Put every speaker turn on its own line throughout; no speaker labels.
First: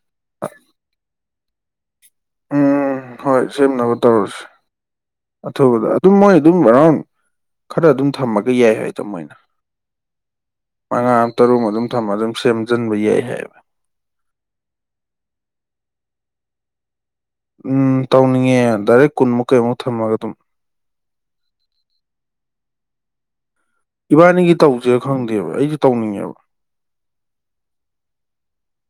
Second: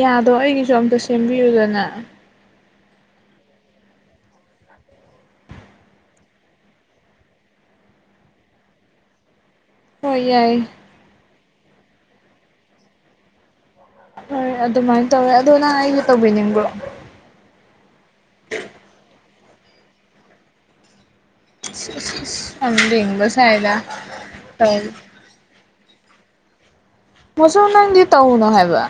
ꯌꯥꯗꯣ ꯑꯩꯒꯤꯁꯨ ꯑꯝꯇ ꯁꯦꯝꯕꯤꯌꯨꯗꯅ
ꯎꯝ ꯍꯣꯏ ꯁꯦꯝꯅꯕ ꯇꯧꯔꯁꯤ ꯑꯊꯨꯕꯗ ꯑꯗꯨꯝ ꯃꯣꯏ ꯑꯗꯨꯝ ꯑꯦꯔꯥꯎꯟ ꯈꯔ ꯑꯗꯨꯝ ꯊꯝꯃꯒ ꯌꯥꯏ ꯍꯥꯏꯗꯣ ꯃꯣꯏꯅ
ꯍꯣꯏ ꯌꯥꯏ
ꯇꯔꯨ ꯑꯗꯨꯝ ꯊꯝꯕꯒ ꯑꯗꯨꯝ ꯁꯦꯝꯖꯤꯟꯕ ꯌꯥꯏ ꯍꯥꯏꯌꯦꯕ
ꯍꯣꯏ ꯑꯗꯨꯃꯥꯏꯅ ꯇꯧꯋꯦ ꯑꯗꯣ ꯅꯍꯥꯟ ꯑꯩꯒꯤ ꯇꯧꯕꯤꯅꯤꯡꯕꯣ
ꯎꯝ ꯇꯧꯅꯤꯡꯉꯦ ꯗꯥꯏꯔꯦꯛ ꯀꯨꯟꯃꯨꯛ ꯀꯩꯃꯨꯛ ꯊꯝꯃꯒ ꯑꯗꯨꯝ
ꯑꯗꯕꯁ
ꯏꯕꯥꯅꯤꯒꯤ ꯇꯧꯁꯦ ꯈꯪꯗꯦꯕ ꯑꯩꯁꯨꯦ ꯇꯧꯅꯤꯡꯉꯦꯕ
ꯃꯁꯁꯨ ꯅꯪꯗꯤ ꯇꯧꯅꯣ ꯍꯥꯏꯕ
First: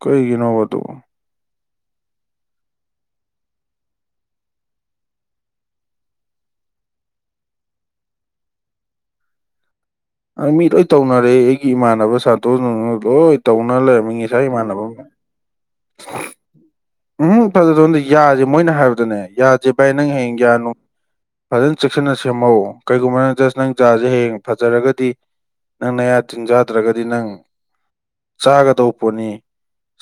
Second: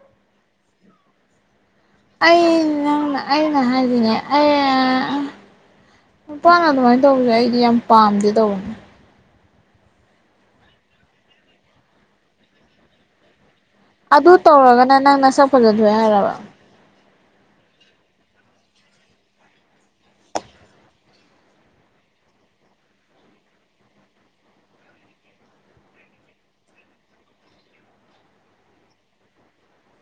ꯀꯩ ꯏꯅꯣ ꯑꯗꯨ
ꯑꯅ ꯑꯩꯅ ꯍꯥꯏꯜꯂꯤꯉꯩ ꯑ ꯅꯨꯄꯥꯅ ꯑꯗꯨꯃꯥꯏꯅ ꯇꯧꯕꯁꯦ ꯑꯩꯗꯤ ꯌꯥꯝ ꯄꯥꯝꯗꯤꯦ ꯇꯧꯕꯅꯦ
ꯑ ꯃꯤ ꯂꯣꯏ ꯇꯧꯅꯔꯦ ꯑꯩꯒꯤ ꯏꯃꯥꯟꯅꯕ ꯁꯥꯇ꯭ꯔꯅ ꯂꯣꯏ ꯇꯧꯅ ꯂꯩꯔꯝꯃꯤ ꯉꯥ ꯏꯃꯥꯟꯅꯕ ꯑꯃ
ꯐꯖꯗꯦ ꯍꯥꯏꯔꯕ
ꯎꯝ ꯐꯖ ꯊꯕꯗ ꯌꯥꯁꯦ ꯃꯣꯏꯅ ꯍꯥꯏꯕꯗꯅꯦ ꯌꯥꯁꯦ ꯚꯥꯏ ꯅꯪ ꯍꯌꯦꯡ ꯌꯥꯅꯨ ꯐꯖꯅ ꯆꯦꯛꯁꯤꯟꯅ ꯁꯦꯝꯍꯧ ꯀꯩꯒꯨꯝꯕ ꯅꯪ ꯖꯁ ꯅꯪ ꯖꯥꯁꯦ ꯍꯌꯦꯡ ꯐꯖꯔꯒꯗꯤ ꯅꯪ ꯑꯌꯥ ꯇꯤꯟꯖꯥꯗ꯭ꯔꯒꯗꯤ ꯅꯪ ꯆꯥꯒꯗꯧꯕ ꯄꯣꯠꯅꯤ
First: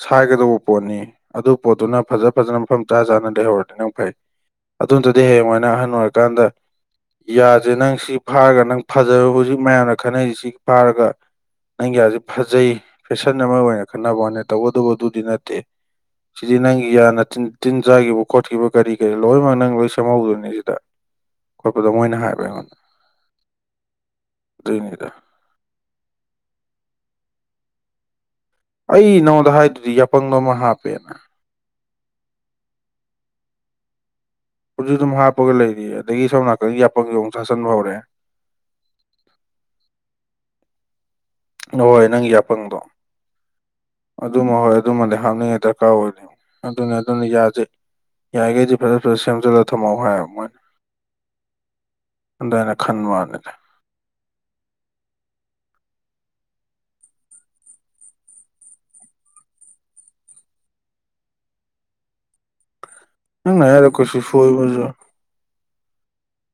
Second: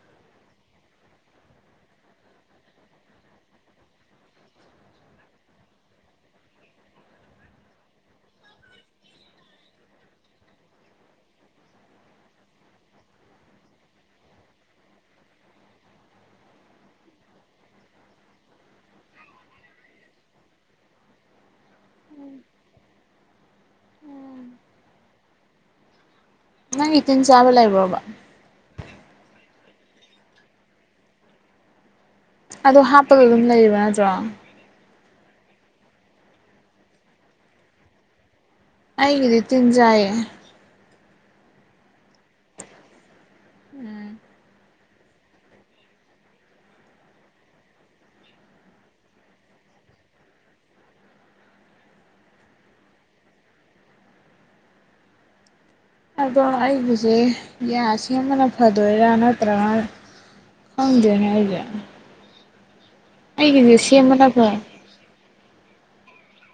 ꯁꯥꯏꯒꯗꯧꯕ ꯄꯣꯠꯅꯤ ꯑꯗꯨ ꯄꯣꯠꯇꯨꯅ ꯐꯖ ꯐꯖꯅ ꯃꯐꯝ ꯆꯥ ꯆꯥꯅ ꯂꯩꯍꯧꯔꯗꯤ ꯅꯪ ꯐꯩ ꯑꯗꯨꯗꯨꯗꯤ ꯍꯌꯦꯡꯥꯏꯅ ꯑꯍꯜ ꯑꯣꯏꯔꯀꯥꯟꯗ ꯌꯥꯁꯦ ꯅꯪ ꯁꯤ ꯐꯥꯔꯒ ꯅꯪ ꯐꯖꯔ ꯍꯧꯖꯤꯛ ꯃꯌꯥꯝꯅ ꯈꯟꯅꯩꯁꯤ ꯁꯤ ꯐꯥꯔꯒ ꯅꯪꯒꯤꯁꯤꯦ ꯐꯖꯩ ꯐꯦꯁꯟ ꯑꯃ ꯑꯣꯏꯅ ꯈꯟꯅꯅꯕ ꯋꯥꯠꯅꯦ ꯇꯧꯕꯒꯇꯕꯨ ꯑꯗꯨꯗꯤ ꯅꯠꯇꯦ ꯁꯤꯗꯤ ꯅꯪꯒꯤ ꯌꯥꯅ ꯇꯤꯟ ꯇꯤꯟ ꯆꯥꯈꯤꯕ ꯈꯣꯠꯈꯤꯕ ꯀꯔꯤ ꯀꯔꯤ ꯂꯣꯏꯅꯃꯛ ꯅꯪ ꯂꯣꯏ ꯁꯦꯝꯍꯧꯗꯣꯏꯅꯦ ꯁꯤꯗ ꯈꯣꯠꯄꯗꯣ ꯃꯣꯏꯅ ꯍꯥꯏꯕ꯭ꯔ ꯑꯩꯉꯣꯟꯗ ꯂꯩꯅꯤꯔ
ꯅꯪ ꯏꯇꯤꯟ ꯆꯥꯕ ꯂꯩꯕ꯭ꯔꯣꯕ
ꯑꯩ ꯅꯉꯣꯟꯗ ꯍꯥꯏꯗꯨꯗꯤ ꯌꯥꯄꯪꯕꯣ ꯑꯃ ꯍꯥꯞꯄꯦꯅ
ꯑꯗ ꯍꯥꯞꯄꯒ ꯑꯗꯨꯝ ꯂꯩꯕ ꯅꯠꯇ꯭ꯔꯣ
ꯁꯨ ꯑꯗꯨꯝ ꯍꯥꯞꯄꯒ ꯂꯩꯔꯤ ꯑꯗꯒꯤ ꯁꯣꯝ ꯅꯥꯀꯟꯒꯤ ꯌꯥꯄꯒꯤꯗꯣꯡ ꯆꯥꯁꯟꯕ ꯍꯧꯔꯦ
ꯑꯩꯒꯤꯗꯤ ꯇꯤꯟꯖꯌꯦꯦ
ꯅꯍꯣꯏ ꯅꯪꯒꯤ ꯌꯥꯄꯪꯗꯣ
ꯎꯝ
ꯑꯗꯨꯃ ꯍꯣꯏ ꯑꯗꯨꯃꯗꯤ ꯍꯥꯞꯅꯤꯡꯉꯥꯏ ꯗꯔꯀꯥꯔ ꯑꯣꯏꯅꯤ ꯑꯗꯨꯅꯤ ꯑꯗꯨꯅ ꯌꯥꯁꯩ ꯌꯥꯔꯤꯈꯩꯗꯤ ꯐꯖ ꯐꯖ ꯁꯦꯝꯖꯜꯂꯒ ꯊꯝꯃꯎ ꯍꯥꯏ ꯃꯣꯏꯅ ꯑꯗꯅ ꯈꯟ ꯃꯥꯅꯦꯗ
ꯑꯗꯣ ꯑꯩꯕꯨꯁꯦ ꯌꯥꯁ ꯁꯦꯝꯕꯅ ꯐꯗꯣꯏꯔꯥ ꯅꯠꯇ꯭ꯔꯒ ꯍꯪꯒ ꯍꯥꯏꯒ
ꯌꯥꯔ ꯀꯣꯁꯤꯁꯨꯣꯏ ꯃꯖ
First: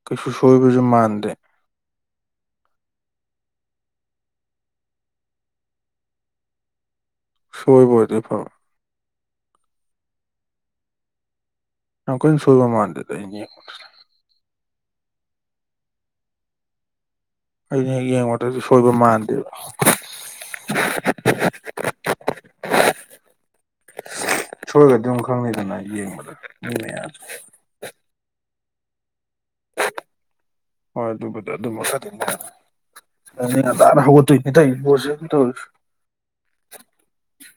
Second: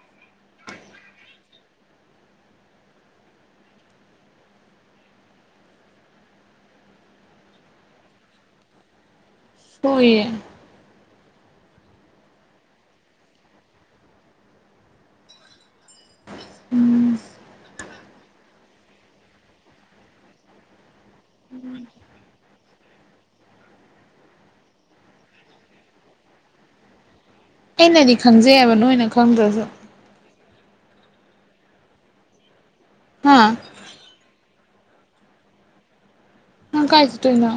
ꯀꯁꯨ ꯁꯣꯏꯕꯤꯁꯨ ꯃꯥꯟꯗꯦ ꯁꯣꯏꯕꯣꯏꯗꯤ ꯐꯥꯎ
ꯍꯣꯏꯌꯦꯦ
ꯌꯥꯝ ꯀꯣꯏ ꯁꯜꯕ ꯃꯥꯅꯗꯗ ꯑꯩꯅ ꯍꯦꯛ ꯌꯦꯡꯉꯨꯗꯗꯤ ꯁꯣꯏꯕ ꯃꯥꯟꯗꯦꯕ
[inaudible]
ꯁꯣꯏꯒꯗꯤ ꯑꯗꯨꯝ ꯈꯪꯅꯤꯗꯅ ꯌꯦꯡꯕꯗꯅꯦ
ꯑꯩꯅꯗꯤ ꯈꯪꯖꯩꯑꯕ ꯅꯣꯏꯅ ꯈꯪꯗ꯭ꯔꯁꯨ
ꯍꯣꯏ ꯑꯗꯨꯕꯨꯗꯤ ꯑꯗꯨ ꯃꯈꯗꯤ
ꯍꯥ
ꯇꯅ ꯍꯧꯒꯠꯇꯣꯏ ꯏ ꯇꯥꯏ ꯣꯅꯤ ꯇ
ꯍ ꯀꯥꯏ ꯆ ꯇꯏꯅ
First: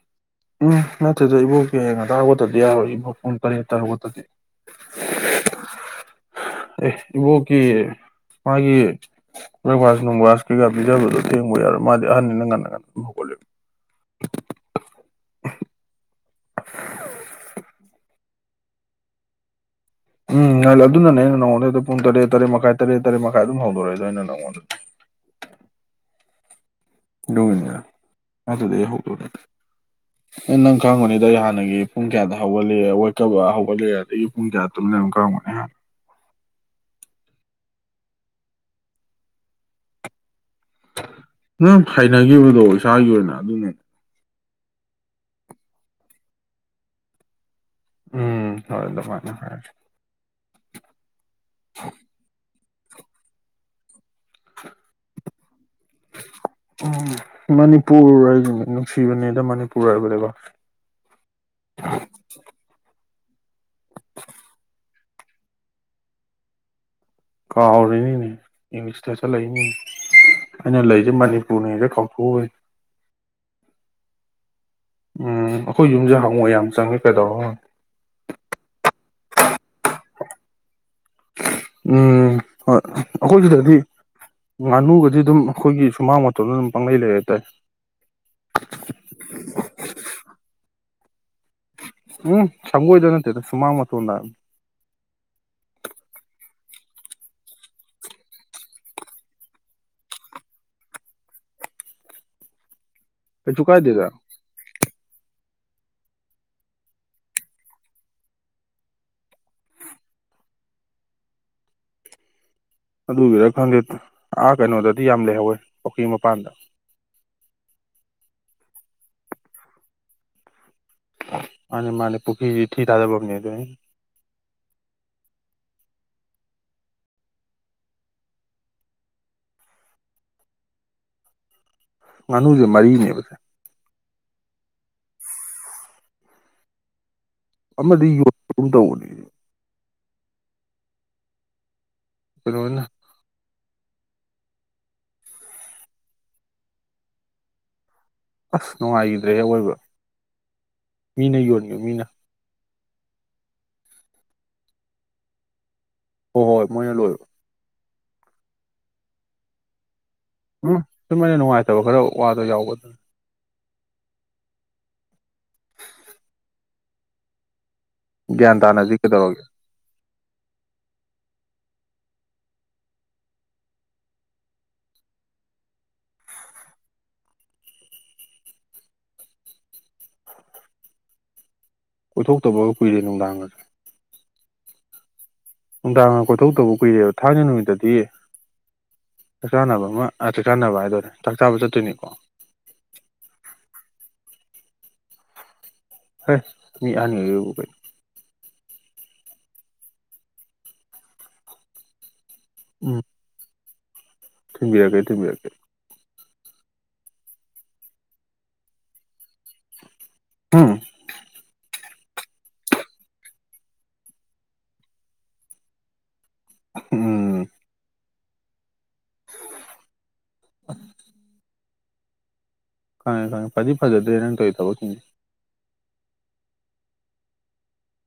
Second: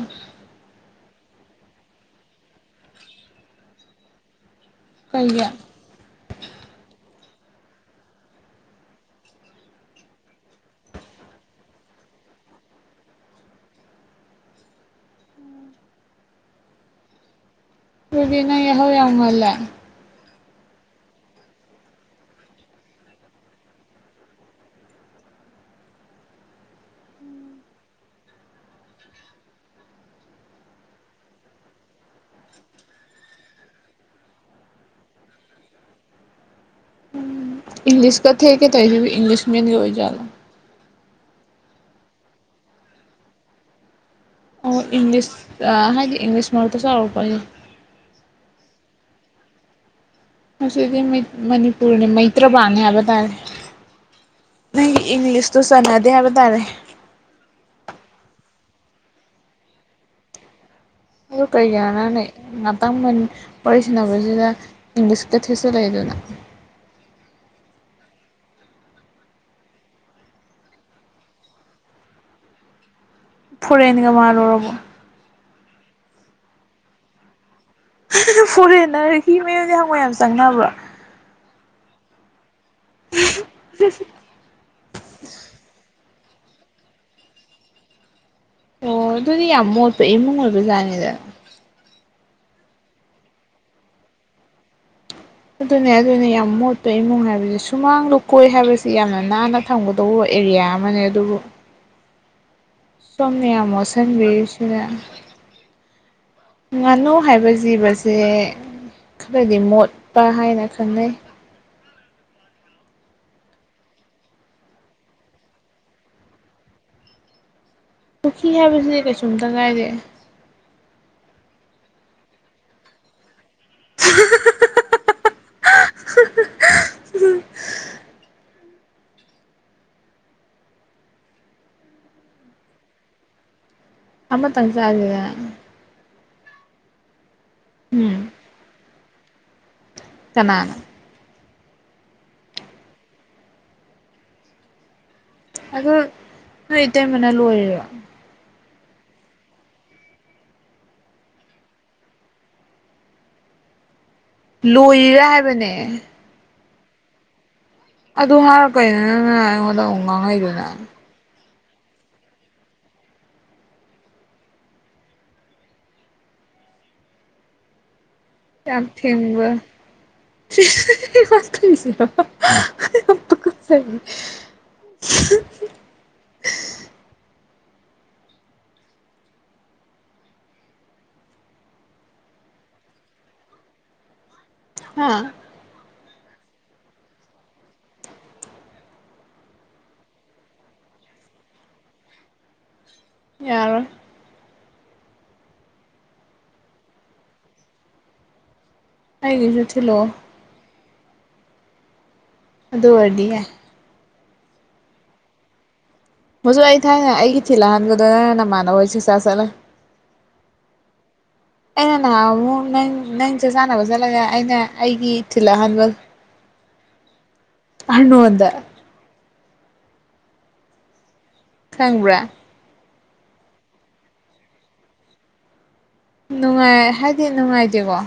ꯎꯝ ꯅꯠꯇ꯭ꯔꯗ ꯏꯕꯣꯛ ꯀ ꯌꯦꯡ ꯉꯗꯥꯔ ꯈꯠꯇꯗꯤ ꯌꯥꯎꯔꯣꯏ ꯏꯕꯣꯛ ꯄꯨꯡ ꯇꯔꯦꯠꯠꯇ ꯈꯠꯇꯗꯤ
ꯀꯩꯌꯥ
ꯑꯦ ꯏꯕꯣ ꯀ ꯃꯥꯒꯤ ꯕ꯭ꯔꯦꯛꯚꯥꯁ ꯅꯨꯡꯚꯥꯁ ꯀꯩꯀꯥ ꯄꯤꯖꯕꯗꯣ ꯌꯦꯦꯡꯕ ꯌꯥꯔꯣꯏ ꯃꯥꯗꯤ ꯑꯍꯟꯅꯤꯅ ꯉꯟꯅ ꯉꯟꯅ ꯁ
ꯎꯝ ꯕꯤꯅ ꯌꯥꯍꯧ ꯌꯥꯝꯃꯜꯂꯦ
ꯎꯝ ꯉꯜꯂꯦ ꯑꯗꯨꯅꯅꯦ ꯑꯩꯅ ꯅꯉꯣꯟꯗꯩꯗ ꯄꯨꯡ ꯇꯔꯦꯠ ꯇꯔꯦꯠ ꯃꯈꯥꯏ ꯇꯔꯦꯠ ꯇꯔꯦꯠ ꯃꯈꯥꯏ ꯑꯗꯨꯝ ꯍꯧꯗꯣꯔꯛꯏꯗ ꯑꯩꯅ ꯅꯉꯣꯟꯗꯗꯤ
[inaudible]
ꯣꯃꯤ ꯑ ꯑꯗꯨꯗꯤ ꯍꯗ ꯅꯪ ꯈꯪꯕꯅꯤꯗ ꯑꯩ ꯍꯥꯟꯅꯒꯤ ꯄꯨꯡ ꯀꯌꯥꯗ ꯍꯧꯒꯠꯂꯦꯀ ꯍꯧꯒꯠꯂꯦ ꯑꯗꯒꯤ ꯄꯨꯡ ꯀꯌꯥ ꯀ
ꯏꯪꯂꯤꯁ ꯀ ꯊꯦ ꯀ ꯇꯁꯤ ꯏꯪꯂꯤꯁ ꯃꯤꯖꯂ
ꯅꯪ ꯍꯥꯏꯅꯈꯤꯕꯗꯣ ꯏꯁꯥꯒꯤ ꯑꯣꯏꯅ ꯑꯗꯨꯃꯅꯦ
ꯑꯣ ꯏꯪꯂꯤꯁ ꯍꯥꯏꯗꯤ ꯏꯪꯂꯤꯁ ꯃ ꯃꯔꯔ ꯇ ꯁꯔ ꯄ
ꯎꯝ ꯍ ꯑꯗꯨꯃꯅ ꯍꯦ
ꯃꯁꯤꯗꯤ ꯃꯅꯤꯄꯨꯔꯅꯤ ꯃꯩꯇ꯭ꯔꯥ ꯍꯥꯏꯕ ꯇꯥꯏ ꯅ ꯏꯪꯂꯤꯁ
ꯎ ꯃꯅꯤꯄꯨꯔ ꯒꯤ ꯅꯨꯡꯁꯤꯕꯅꯦꯗ ꯃꯅꯤꯄꯨꯔ ꯍꯥꯏꯕꯅꯦꯀꯣ
ꯑꯗꯨ ꯀꯩꯌꯥꯅꯅ ꯑ ꯋꯥꯔꯤ ꯁꯥꯟꯟꯅꯅꯕꯁꯤꯗ ꯏꯪꯂꯤꯏꯁꯀ ꯊꯦꯇ ꯂꯩ ꯑꯗꯨꯅ
ꯀꯥꯎꯔꯤꯅꯤꯅꯦ ꯏꯪꯂꯤꯁꯇ ꯆꯠꯂꯛꯏꯅꯤꯅꯦ ꯑꯩꯅ ꯂꯩꯁꯦ ꯃꯅꯤꯄꯨꯔꯅꯤꯗ ꯀꯄꯨ ꯑꯣꯏ
ꯐꯣꯔꯦꯟꯦꯟꯒ ꯃꯥꯜꯂꯨꯔꯕꯣ
ꯎꯝ ꯑꯩꯈꯣꯏ ꯌꯨꯝꯁꯦ ꯍꯪꯉꯣ ꯌꯥꯝ ꯆꯪꯉꯦ ꯀꯩꯗꯧꯔꯣ
ꯐꯣꯔꯦꯟꯅꯔ ꯍꯤ ꯃꯌꯨꯝꯗꯤ ꯍꯪꯉꯣꯏ ꯌꯥꯝ ꯆꯪꯅꯕ꯭ꯔꯥ
ꯎꯝ ꯍꯣꯏ ꯑꯩꯈꯣꯏ ꯁꯤꯗꯗꯤ ꯉꯥꯅꯨꯒꯗꯤ ꯑꯗꯨꯝ ꯑꯩꯈꯣꯏꯒꯤ ꯁꯨꯃꯥꯡ ꯄꯪ ꯂꯩꯇ
ꯑꯣ ꯑꯗꯨꯗꯤ ꯌꯥꯝ ꯃꯣꯠꯄ ꯏꯃꯨꯡ ꯑꯣꯏꯕꯖꯥꯠꯅꯤꯗ
ꯎꯝ ꯆꯪꯒꯣꯣꯏꯗꯣꯏꯅꯠꯇꯦ ꯁꯨꯃꯥꯡ ꯃ ꯎꯅ
ꯑꯗꯨꯅꯦ ꯑꯗꯨꯅꯦ ꯌꯥꯝ ꯃꯣꯠꯠꯇꯣ ꯏꯃꯨꯡ ꯍꯥꯏꯕꯁꯦ ꯁꯨꯃꯥꯡ ꯂꯨꯀꯣꯏ ꯍꯥꯏꯕꯁꯤ ꯌꯥꯝꯅ ꯅꯥꯟꯅ ꯊꯝꯒꯗꯧꯕ ꯑꯣꯏ ꯑꯦꯔꯤꯌꯥ ꯃꯅꯦ ꯑꯗꯨꯕꯨ ꯁꯣꯅꯌꯥ
ꯀꯩꯁꯨ
ꯃꯣꯁꯥꯝ
ꯀꯥꯏꯗꯦꯗ
ꯁꯤꯗ ꯉꯥꯅꯨ ꯍꯥꯏꯕ ꯖꯤꯕꯁꯦ ꯈꯔꯗꯤ ꯃꯣꯠꯄ ꯍꯥꯏꯅ ꯈꯪꯅꯩ
ꯑꯗꯨꯒꯤꯔ ꯈꯪꯗꯦ ꯑꯥ ꯀꯩꯅꯣꯗꯗꯤ ꯌꯥꯝ ꯂꯩꯍꯧꯋꯦ ꯄꯨꯈ꯭ꯔꯤ ꯃꯄꯥꯟꯗ
ꯄꯨꯈꯤ ꯍꯥꯏꯕꯕꯁꯤꯗꯤ ꯀꯩꯁꯨꯨꯝꯇ ꯀꯥꯏꯔꯦ
ꯑ ꯃꯥꯅꯦ ꯄꯨꯣꯈꯈꯤ ꯊꯤ ꯇꯥꯗꯕꯝꯅꯤ ꯑꯗꯨ ꯉꯥꯅꯨꯁꯦ ꯃꯔꯤꯅꯦꯕꯁꯦ
ꯑꯝꯕꯇꯥꯡ ꯆꯥꯗꯗ
ꯑꯃꯗꯤ ꯌꯣꯟꯄꯒ ꯇꯧꯕꯅꯤ
ꯀꯅꯥꯅ
ꯐꯣꯅ
ꯑ ꯅꯣꯏ ꯏꯇꯩꯃꯅ ꯂꯣꯏꯔꯕ
ꯑꯁ ꯅꯨꯡꯉꯥꯏꯈꯤꯗ꯭ꯔꯦ ꯍꯦꯛ ꯑꯣꯏꯕ ꯃꯤꯅ ꯌꯣꯟꯉꯨ ꯃꯤꯅ
ꯂꯣꯏꯔꯥ ꯍꯥꯏꯕꯅꯦ
ꯍꯣꯏ ꯍꯣꯏ ꯃꯣꯏꯅ ꯂꯣꯏꯔꯣ
ꯑꯗꯨ ꯍꯥꯏꯔꯛꯄꯩꯗ ꯅꯪꯅ ꯑꯩꯉꯣꯟꯗ ꯑꯃ ꯉꯥꯡꯉꯩꯗꯨꯅ
ꯐꯠꯇꯕ ꯈꯔ ꯋꯥꯗꯣ ꯌꯥꯎꯕꯗ ꯒ꯭ꯌꯥꯟ
ꯌꯥꯝ
ꯇꯥꯅꯗꯤ ꯀꯩꯗꯧꯔꯒꯦ
ꯊꯕꯁꯤ [unintelligible]
ꯀꯣꯏꯊꯣꯛꯇꯕꯒ ꯀꯨꯏꯔꯦ ꯅꯨꯡꯗꯥꯡꯒꯁꯦ
ꯑ
ꯅꯨꯡꯗꯥꯡ ꯀꯣꯏꯊꯧ ꯇꯧꯕ ꯀꯨꯏꯔꯦꯕ ꯊꯥꯡꯖ ꯅꯨꯃꯤꯠꯇꯗꯤ ꯆꯥꯛ ꯆꯥꯅꯕ ꯑꯃ ꯆꯥꯛ ꯆꯥꯅꯕ ꯍꯥꯏꯗꯔꯦ ꯆꯥꯛ ꯆꯥꯕ ꯆꯠꯇꯣꯏꯅꯤꯀꯣ
ꯌꯥꯔ
ꯍꯣꯏ ꯃꯤ ꯍꯥꯥꯟꯅꯤꯒꯒ
ꯍꯥꯏꯒꯤꯁꯨ ꯊꯂꯣ ꯑꯗꯨꯗ ꯑꯣꯏꯗꯤꯌꯦꯦ
ꯊꯤꯡꯕꯤꯔꯀꯦ ꯊꯦꯡꯝꯕꯤꯔꯀꯦ
ꯍꯧꯖꯤꯛ ꯑꯩ ꯊꯥꯏꯅ ꯑꯩꯒꯤ ꯊꯤꯜꯂꯛꯍꯟꯒꯗꯣꯏꯅ ꯅꯃꯥꯟꯅꯕ ꯍꯣꯏ ꯆꯁꯥ ꯆꯠꯂ ꯆ ꯁ
ꯍꯥꯝ
ꯑꯩꯅ ꯅꯍꯥꯟ ꯑꯃꯨꯛ ꯅꯪ ꯅꯪꯁꯦ ꯆꯥꯟꯅꯕ ꯆꯠꯂꯒ ꯑꯩꯅ ꯑꯩꯒꯤ ꯏꯊꯤꯜ ꯑꯍꯥꯟꯕ
ꯎꯝ
ꯍꯅꯨꯗ
[unintelligible]
ꯈꯪꯕ꯭ꯔꯥ
ꯈꯪꯉꯦ ꯈꯪꯉꯦ ꯐꯗꯤ ꯐꯖꯗ꯭ꯔꯦ ꯅꯪ ꯀꯧꯔꯤ ꯊꯕꯛꯀꯤꯅꯤ
ꯅꯨꯡꯉꯥꯏ ꯍꯥꯏꯗꯤ ꯅꯨꯡꯉꯥꯏꯇꯦꯀꯣ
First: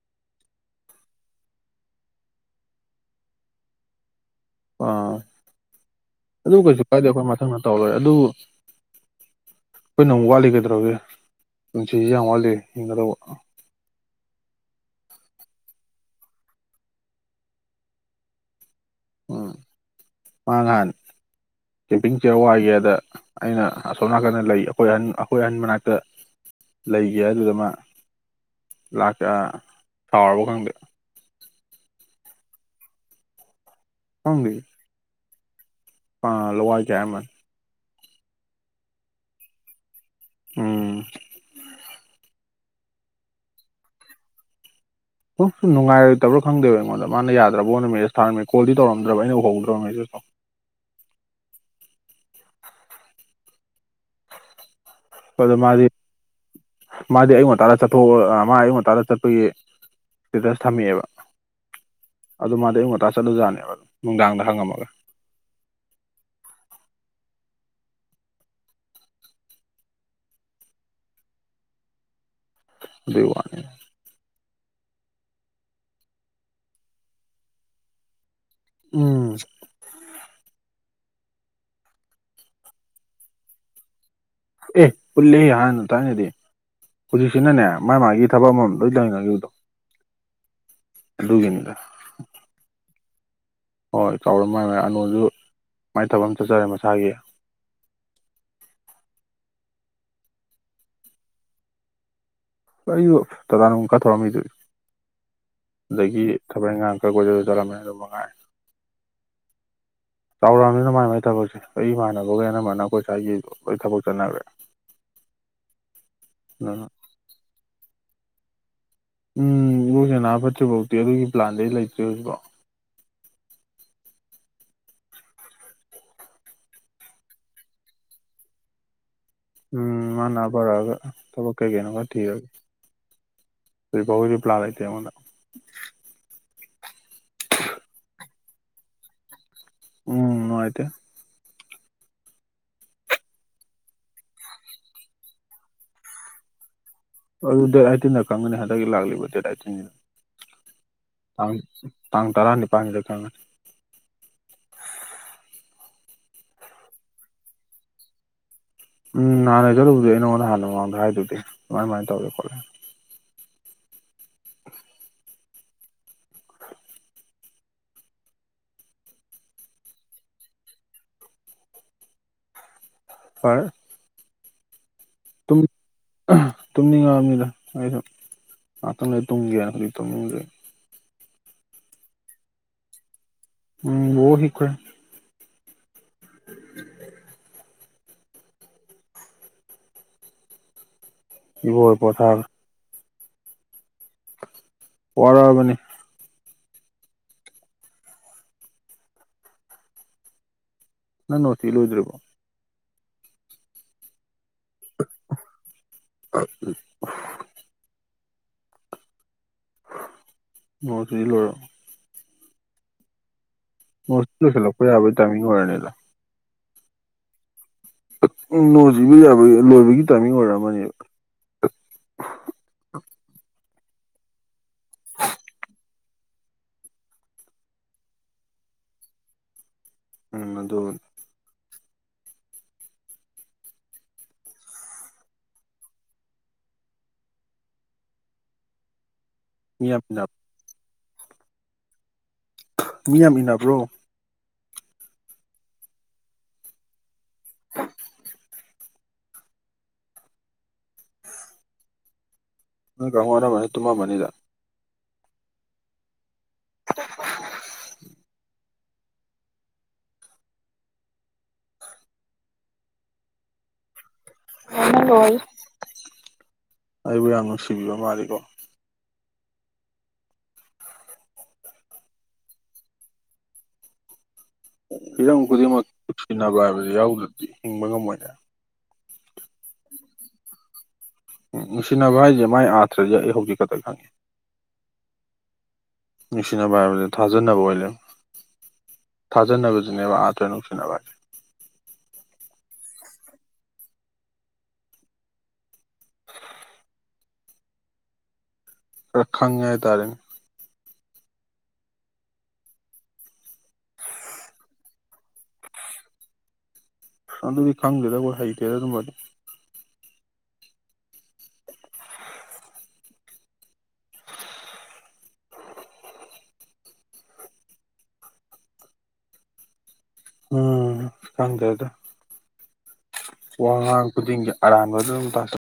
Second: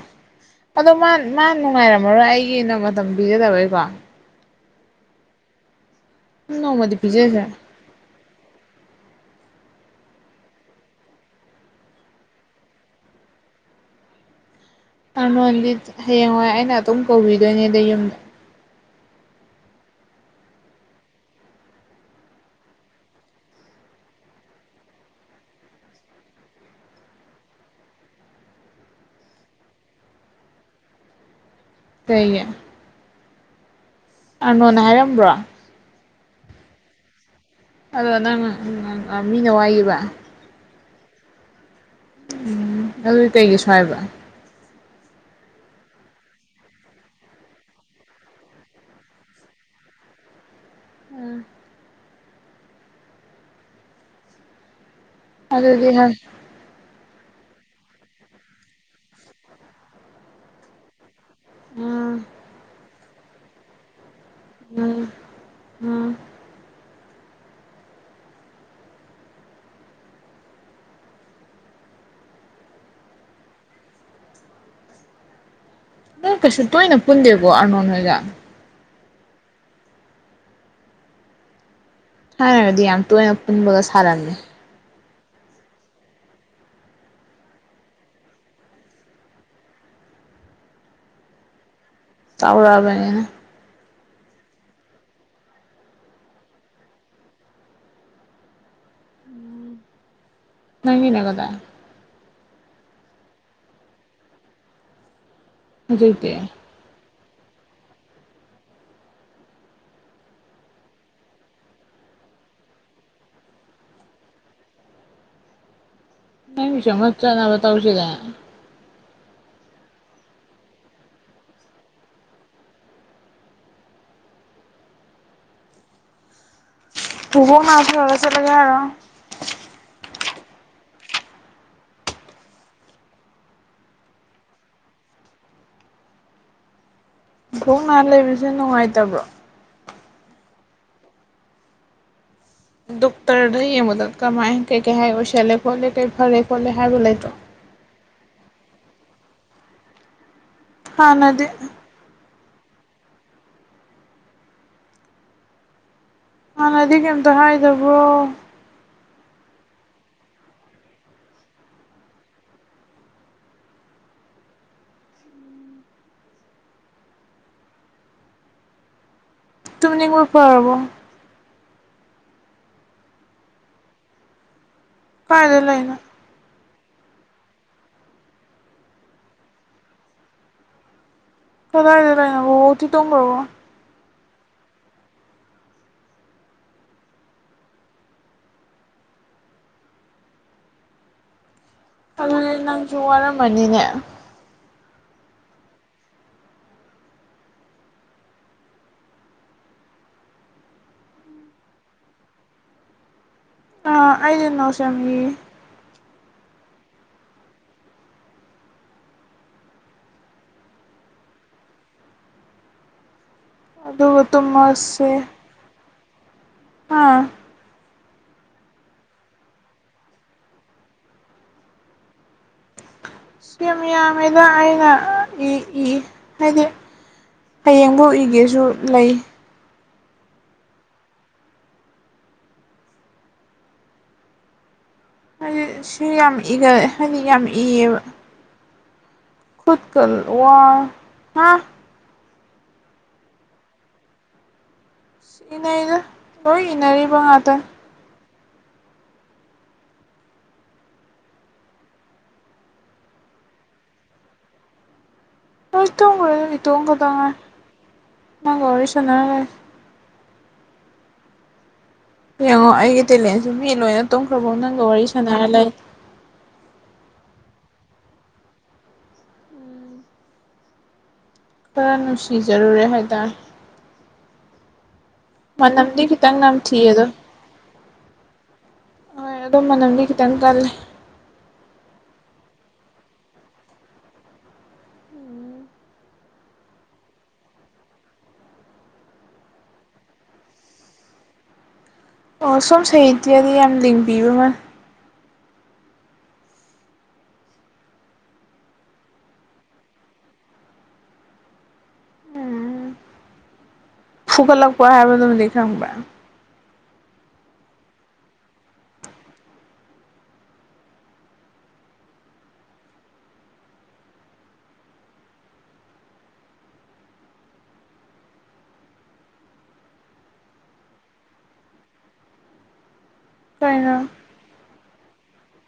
ꯑꯗꯣ ꯃꯥ ꯃꯥ ꯅꯨꯡꯉꯥꯏꯔꯝꯃꯔꯣꯏ ꯑꯩꯒꯤꯅ ꯃꯇꯝ ꯄꯤꯖꯗꯕꯩꯀꯣ
ꯑꯥ ꯑꯗꯨ ꯀꯩꯁꯨ
ꯅꯣꯡꯃꯗꯤ
ꯀꯥꯏꯗꯦ ꯑꯩꯈꯣꯏ
ꯄꯤꯖꯁꯦ
ꯃꯊꯪ ꯇꯧ ꯂꯣꯏꯔꯦ ꯑꯗꯨꯕꯨ
[unintelligible]
ꯑꯩꯈꯣꯏꯅ ꯑꯃꯨꯛ ꯋꯥꯠꯂꯤ ꯀꯩꯗꯧꯒꯦ ꯄꯨꯟꯁꯤꯁꯤ ꯌꯥꯝ ꯋꯥꯠꯂꯤ ꯌꯦꯤꯡꯒꯗꯧꯕ
ꯑ ꯅꯗꯤ ꯍꯌꯦꯡꯋꯥꯏ ꯑꯩꯅ ꯑꯗꯨꯝ ꯀꯧꯕꯤꯗꯣꯏꯅꯦꯗ ꯌꯨꯝꯗ [unintelligible]
ꯃꯒꯥꯟ ꯀꯦꯝꯄꯤꯡ ꯆꯦꯌꯔ ꯋꯥꯏꯒꯦꯗ ꯑꯩꯅ ꯑꯁꯣꯝ ꯅꯥꯀꯟꯗ ꯂꯩ ꯑꯩꯈꯣꯏ ꯑꯍ ꯑꯩꯈꯣꯏ ꯑꯍꯟ ꯃꯅꯥꯛꯇ ꯂꯩꯒꯦ ꯑꯗꯨꯗ ꯃꯥꯥꯛ ꯁꯥꯎꯔꯕ ꯈꯪꯗꯦ
ꯇ
ꯈꯪꯗꯦ
ꯑꯥꯅꯣꯅ ꯍꯥꯏꯔꯝꯕ꯭ꯔꯣ
ꯑꯥ ꯂꯋꯥ ꯆ ꯑꯃ
ꯑꯗꯣ ꯅꯪ ꯃꯤꯅ ꯋꯥꯏꯌꯦꯕ
ꯎꯝ
ꯎꯝ ꯑꯗꯨ ꯇꯩꯒꯤ ꯁꯋꯥꯏꯕ
ꯁꯨꯝ ꯁꯨꯝ ꯉꯥꯏꯛꯇꯕ꯭ꯔ ꯈꯪꯗꯦꯕ ꯑꯩꯉꯣꯟꯗ ꯃꯥꯅ ꯌꯥꯗ꯭ꯔꯕꯣꯅ ꯃꯦ ꯊꯔꯝꯃꯦ ꯀꯣꯜꯗꯤꯧꯝ꯭ꯔ ꯑꯩꯅ ꯎ ꯍꯧꯧꯗ꯭ꯔꯕ ꯃꯦꯁꯇꯣ
ꯎꯝ
ꯑꯗꯣ ꯃꯥꯗꯤ
ꯑꯗꯨꯗꯤ ꯍ
ꯃꯥꯗꯤ ꯑꯌꯨ ꯉꯇꯥꯗ ꯆꯠꯊꯣꯛ ꯃꯥ ꯑꯌꯨ ꯉꯟꯇꯥꯗ ꯆꯠꯄꯒꯤ ꯏꯁꯇꯦꯇꯁ ꯊꯝꯃꯛꯑꯦꯕ
ꯎꯝ
ꯑꯗꯨ ꯃꯥꯗꯤ ꯑꯌꯨꯛ ꯉꯟꯇꯥ ꯆꯠꯂꯖꯨ ꯌꯥꯅꯦꯕ ꯑꯗꯨꯝ
ꯎꯝ ꯎꯝ
ꯑꯗꯨꯏ ꯋꯥꯅꯤ
ꯅꯣꯏ ꯀꯩꯁꯨ ꯇꯣꯏꯅ ꯄꯨꯟꯗꯦꯕꯣ ꯑꯔꯅꯣꯟ ꯍꯣꯏꯒ
ꯎꯝ
ꯊꯥꯏꯅꯔꯗꯤ ꯌꯥꯝ ꯇꯣꯏꯅ ꯄꯨꯟꯕꯒ ꯁꯥꯔꯝꯃꯦ
ꯑꯦ ꯄꯨꯜꯂꯦ ꯍꯥꯟꯅ ꯊꯥꯏꯅꯗꯤ ꯍꯧꯖꯤꯛꯁꯤꯅꯅꯦ ꯃꯥ ꯃꯥꯒꯤ ꯊꯕꯛ ꯑꯃꯃꯝ ꯂꯣꯏ ꯂꯩꯅꯈꯤꯕꯗꯣ ꯑꯗꯨꯒꯤꯅꯗ
ꯆꯥꯎꯔꯑꯕꯅꯤꯅ
ꯍꯣꯏ ꯆꯥꯎꯔ ꯃꯥꯏ ꯃꯥꯏ ꯑꯔꯅꯣꯜꯁꯨ ꯃꯥꯏ ꯊꯕꯛ ꯑꯃ ꯆꯠꯆꯔꯦ ꯃꯁꯥꯒꯤ
[inaudible] ꯅꯪꯒꯤꯅ ꯀꯗꯥꯏ
ꯑꯩꯁꯨ ꯇꯇꯥꯅꯨꯡ ꯈꯔ ꯊꯧꯔꯝꯃꯤꯗꯨꯗꯤ ꯑꯗꯒꯤ
ꯍꯧꯖꯤꯛꯇꯤ
ꯊꯕꯛ ꯏꯟꯒꯥꯡ ꯈꯔ ꯀꫭꯏꯆꯠ ꯆꯠꯂꯝꯃꯦ ꯑꯗꯨ ꯃꯉꯥꯏ ꯆꯥꯎꯔꯛ ꯑꯝꯅꯤꯅ ꯃꯥꯏ ꯃꯥꯏ ꯊꯕꯛꯁꯦ ꯑꯩ ꯏꯃꯥꯟꯅꯕꯒꯩ ꯑꯅꯝꯕꯅ ꯑꯩꯈꯣꯏ ꯁ꯭ꯋꯥꯏꯒꯤ ꯂꯣꯏ ꯊꯕꯛ ꯆꯠꯅꯈ꯭ꯔꯦ
[inaudible]
ꯑꯗꯨꯅ
ꯅꯪꯒꯤꯁꯨ ꯑꯃ ꯆꯅꯕ ꯇꯧꯁꯤꯗꯅ
ꯎꯝ ꯏꯕꫭꯛꯁꯤꯅ ꯅꯥ ꯐꯠꯇ꯭ꯔꯤꯐꯧꯗꯤ ꯑꯗꯨꯒꯤ ꯄ꯭ꯂꯥꯟꯗꯤ ꯑꯩ ꯂꯩꯇ꯭ꯔꯤ ꯍꯧꯖꯤꯛꯕꯥꯎ
ꯇꯨ ꯕꫭꯛ ꯅꯥ ꯐꯔꯒ ꯆꯠꯂꯒꯦ ꯍꯥꯏꯔꫭ
ꯐꯔꯒ ꯊꯕꯛ ꯀꯩ ꯀꯩꯅꫭ ꯈꯔ ꯊꯤꯔꯒ ꯍꯧꯖꯤꯛꯐꯥꯎꯒꯤꯗꯤ ꯄ꯭ꯂꯥꯟ ꯂꯩꯇꯦ ꯑꯩꯉꫭꯟꯗ
ꯕꫭꯛ ꯅꯥ ꯂꯩꯕꯁꯦ ꯅꯨꯡꯉꯥꯏꯇꯕ꯭ꯔꯣ
ꯎꯝ ꯅꯨꯡꯉꯥꯏꯇꯦ
ꯗꫭꯛꯇꯔꯗ ꯌꯦꯡꯕꯗ ꯀꯃꯥꯏ ꯀꯩ ꯀꯩ ꯍꯥꯏ ꯑꫭꯏꯁꯜꯂꯦ ꯈꯣꯂꯦ ꯀꯩ ꯐꯔꯦ ꯈꯣꯂꯦ
ꯑꯑꯗꯨ ꯗꯦꯠ ꯑꯥꯏꯠꯇꯤꯟꯗ ꯈꯪꯒꯅꯤ ꯍꯟꯗꯛꯀꯤ ꯂꯥꯛꯂꯤꯕ ꯗꯦꯠ ꯑꯥꯏꯠꯇꯤꯟꯁꯤꯗ
ꯍꯥꯟꯅꯗꯤ
ꯇꯥꯡ ꯇꯥꯡ ꯇꯔꯅꯤꯄꯥꯟꯁꯤꯗ ꯈꯪꯉꯅꯤ
ꯍꯥꯟꯅꯗꯤ ꯀꯩꯝꯇ ꯍꯥꯏꯗꯕ꯭ꯔꫭ
ꯎꯝ ꯅꯍꯥꯟ ꯑꯩ ꯆꯠꯂꯨꯕꯗꯤ ꯑꯩ ꯅꯉꯣꯟꯗ ꯍꯥꯟꯅ ꯃꯃꯥꯡꯗ ꯍꯥꯏꯗꯨꯗꯤ ꯀꯃꯥꯏ ꯀꯃꯥꯏꯅ ꯇꯧꯒꯦ ꯈꯣꯠꯂꯦꯅ
ꯇꯨꯝꯅꯤꯕ ꯐꯔꯕꯣ
ꯐꯔꯦ
ꯀꯥꯏꯗ ꯂꯩꯅꫭ
ꯇꯨꯝꯅꯤꯡꯉꯑꯕ ꯅꯤꯗ ꯑꯩꯁꯨ ꯉꯥꯏꯍꯥꯛꯇꯪ ꯂꯩ ꯇꯨꯝꯒꯤꯒꯦꯅ ꯍꯧꯖꯤꯛ ꯇꯨꯝꯃꯨꯕꯗꯩ
ꯀꯗꯥꯥꯏꯗ ꯂꯩꯅꫭ ꯕꫭꯕꫭꯛꯇꯤ ꯇꯨꯝꯒ꯭ꯔꯕꯣ
ꯎꯝ ꯕꫭꯕꫭꯛ ꯍꯤꯞꯈ꯭ꯔꯦ [inaudible] ꯏꯕꯣꯛ ꯍꫭꯏ ꯄꫭꯊꯥꯔꯒ꯭ꯔꯦ
ꯁꯨ ꯋꯥꯔꯝꯃꯅꯤꯅꯦ
ꯋꯥꯔ ꯑꯕꯅꯤ ꯅꯪ ꯅꯣꯠ ꯏ ꯂꯣꯏꯗ꯭ꯔꯤꯕꯣ
ꯑ ꯑꯩꯗꯤ ꯅꫭꯁ ꯌꯥꯝ ꯌꯦꯡꯉꯤ
[inaudible] ꯅꫭꯠꯁ ꯏ ꯂꫭꯏꯔꯕꫭ
ꯑꯗꯨꯒ
ꯅꫭꯁ ꯏꯕ ꯂꫭꯏꯁꯜꯂꯛꯄ
ꯇꯨꯝꯃꯁꯦ
ꯌꯥꯕꯩ ꯇꯥꯏꯃꯤꯡ ꯑꫭꯏꯔꯅꯤꯗ
ꯑꯥ
ꯎꯝ ꯅꫭꯠꯁ ꯏꯕ ꯌꯥꯕꯒꯤ ꯂꯣꯏꯕꯒꯤ ꯇꯥꯏꯃꯤꯡ ꯑꯣꯏꯔꯛ ꯑꯃꯅꯦꯕ [inaudible]
ꯁꯤꯀꯤꯌꯥꯝꯉꯩꯗ ꯑꯩꯅ ꯏ ꯏ ꯍꯥꯏꯗꯤ ꯍꯌꯦꯡꯕꯧ ꯏꯒꯦꯁꯨ ꯂꯩ
ꯎꯝ ꯑꯗꯣ
ꯁꯤ ꯌꯥꯝ ꯏ ꯍꯥꯏꯗꯤ ꯌꯥꯝ ꯏꯌꯦꯕ
ꯃꯤ
ꯈꯨꯗꯀ
ꯌꯥꯝ ꯏꯟꯅ
ꯋꯥ ꯍꯥ
ꯃꯤꯌꯥꯝ ꯏꯟꯅꯕ꯭ꯔꯣ
ꯏꯅꯩꯗ ꯍꯣꯏ ꯏꯅꯔꯤꯕ ꯉꯥꯛꯇ
ꯅ ꯀꯍꯅ ꯃ ꯇꯃ ꯃꯅꯤꯗ
ꯏꯇ ꯀ ꯏꯇ ꯀꯠꯇꯉꯦ ꯅꯪꯒ ꯋꯥꯔꯤ ꯆꯟꯅꯔꯦ ꯌꯦꯡꯉꯣ ꯑꯩꯒꯤ ꯇꯦꯂꯦꯟꯁꯤ ꯃꯤ ꯂꯣꯏꯅ ꯇꯨꯝꯈ꯭ꯔꯕꯣ ꯅꯪꯒ ꯋꯥꯔꯤ
ꯂꯣꯏ
ꯁꯥꯟꯅꯔ ꯂꯩ
ꯑꯩꯕꯨ ꯌꯥꯝ ꯅꯨꯡꯁꯤꯕꯤꯕ ꯃꯥꯜꯂꯤꯀꯣ
ꯈꯔ ꯅꯨꯡꯁꯤꯖꯔꯨꯔꯦ ꯍꯥꯏꯗ
ꯍꯤꯔꯝ ꯈꯨꯗꯤꯡꯃꯛ
ꯈꯤꯇꯪ
ꯅꯨꯡꯁꯤꯟꯅꯅꯕ
ꯅꯝꯊꯤ
ꯍꯥꯏꯕꯗꯨ
ꯑꯗꯣ
ꯌꯥꯎꯗ꯭ꯔꯗꯤ ꯍꯤꯡꯕ ꯉꯝꯃꯣꯏꯅꯦ
ꯍꯣꯏ ꯑꯗꯣ ꯃꯅꯝꯗꯤ ꯈꯤꯇꯪ ꯀꯜꯂꯦ
ꯎ ꯅꯨꯡꯁꯤꯅꯕ ꯍꯥꯏꯁꯦ ꯃꯥꯏ ꯑꯥꯊ꯭ꯔꯁ ꯑꯩ ꯍꯧꯖꯤꯛ ꯈꯛꯇ ꯈꯪꯉꯤ ꯅꯨꯡꯁꯤꯅꯕ ꯍꯥꯏꯕꯂ ꯊꯥꯖꯟꯅꯅꯕ ꯑꯣꯏꯂꯦ ꯊꯥꯖꯅꯕꯁꯨꯅꯦꯕ ꯑꯥꯇ꯭ꯔ ꯅꯨꯡꯁꯤꯅꯕ ꯍꯥꯏꯁꯦ
ꯑꯣ ꯁꯨꯝ ꯁꯩꯍꯤꯗꯤꯌꯥꯗꯤ ꯌꯥꯝ ꯂꯤꯡꯕꯤꯕꯃ
ꯔꯈꯥꯡꯒꯦ ꯏ ꯇꯔꯦ
ꯐꯨꯀꯠꯂꯛꯄ ꯍꯥꯏꯕꯔꯕ꯭ꯔꯥꯏ
ꯑꯗꯨ ꯑꯗꯨꯗꯤ ꯈꯪꯗꯦꯗ ꯑꯩ ꯍꯩꯗꯦꯗ ꯑꯗꯨꯝ ꯎꯝ ꯀꯗꯗ
ꯀꯩꯅꯣ
ꯋꯥꯉꯥꯡ ꯈꯨꯗꯤꯡꯒꯤ ꯑꯔꯥꯟꯕ ꯑꯗꯨꯝ ꯄꯥꯊ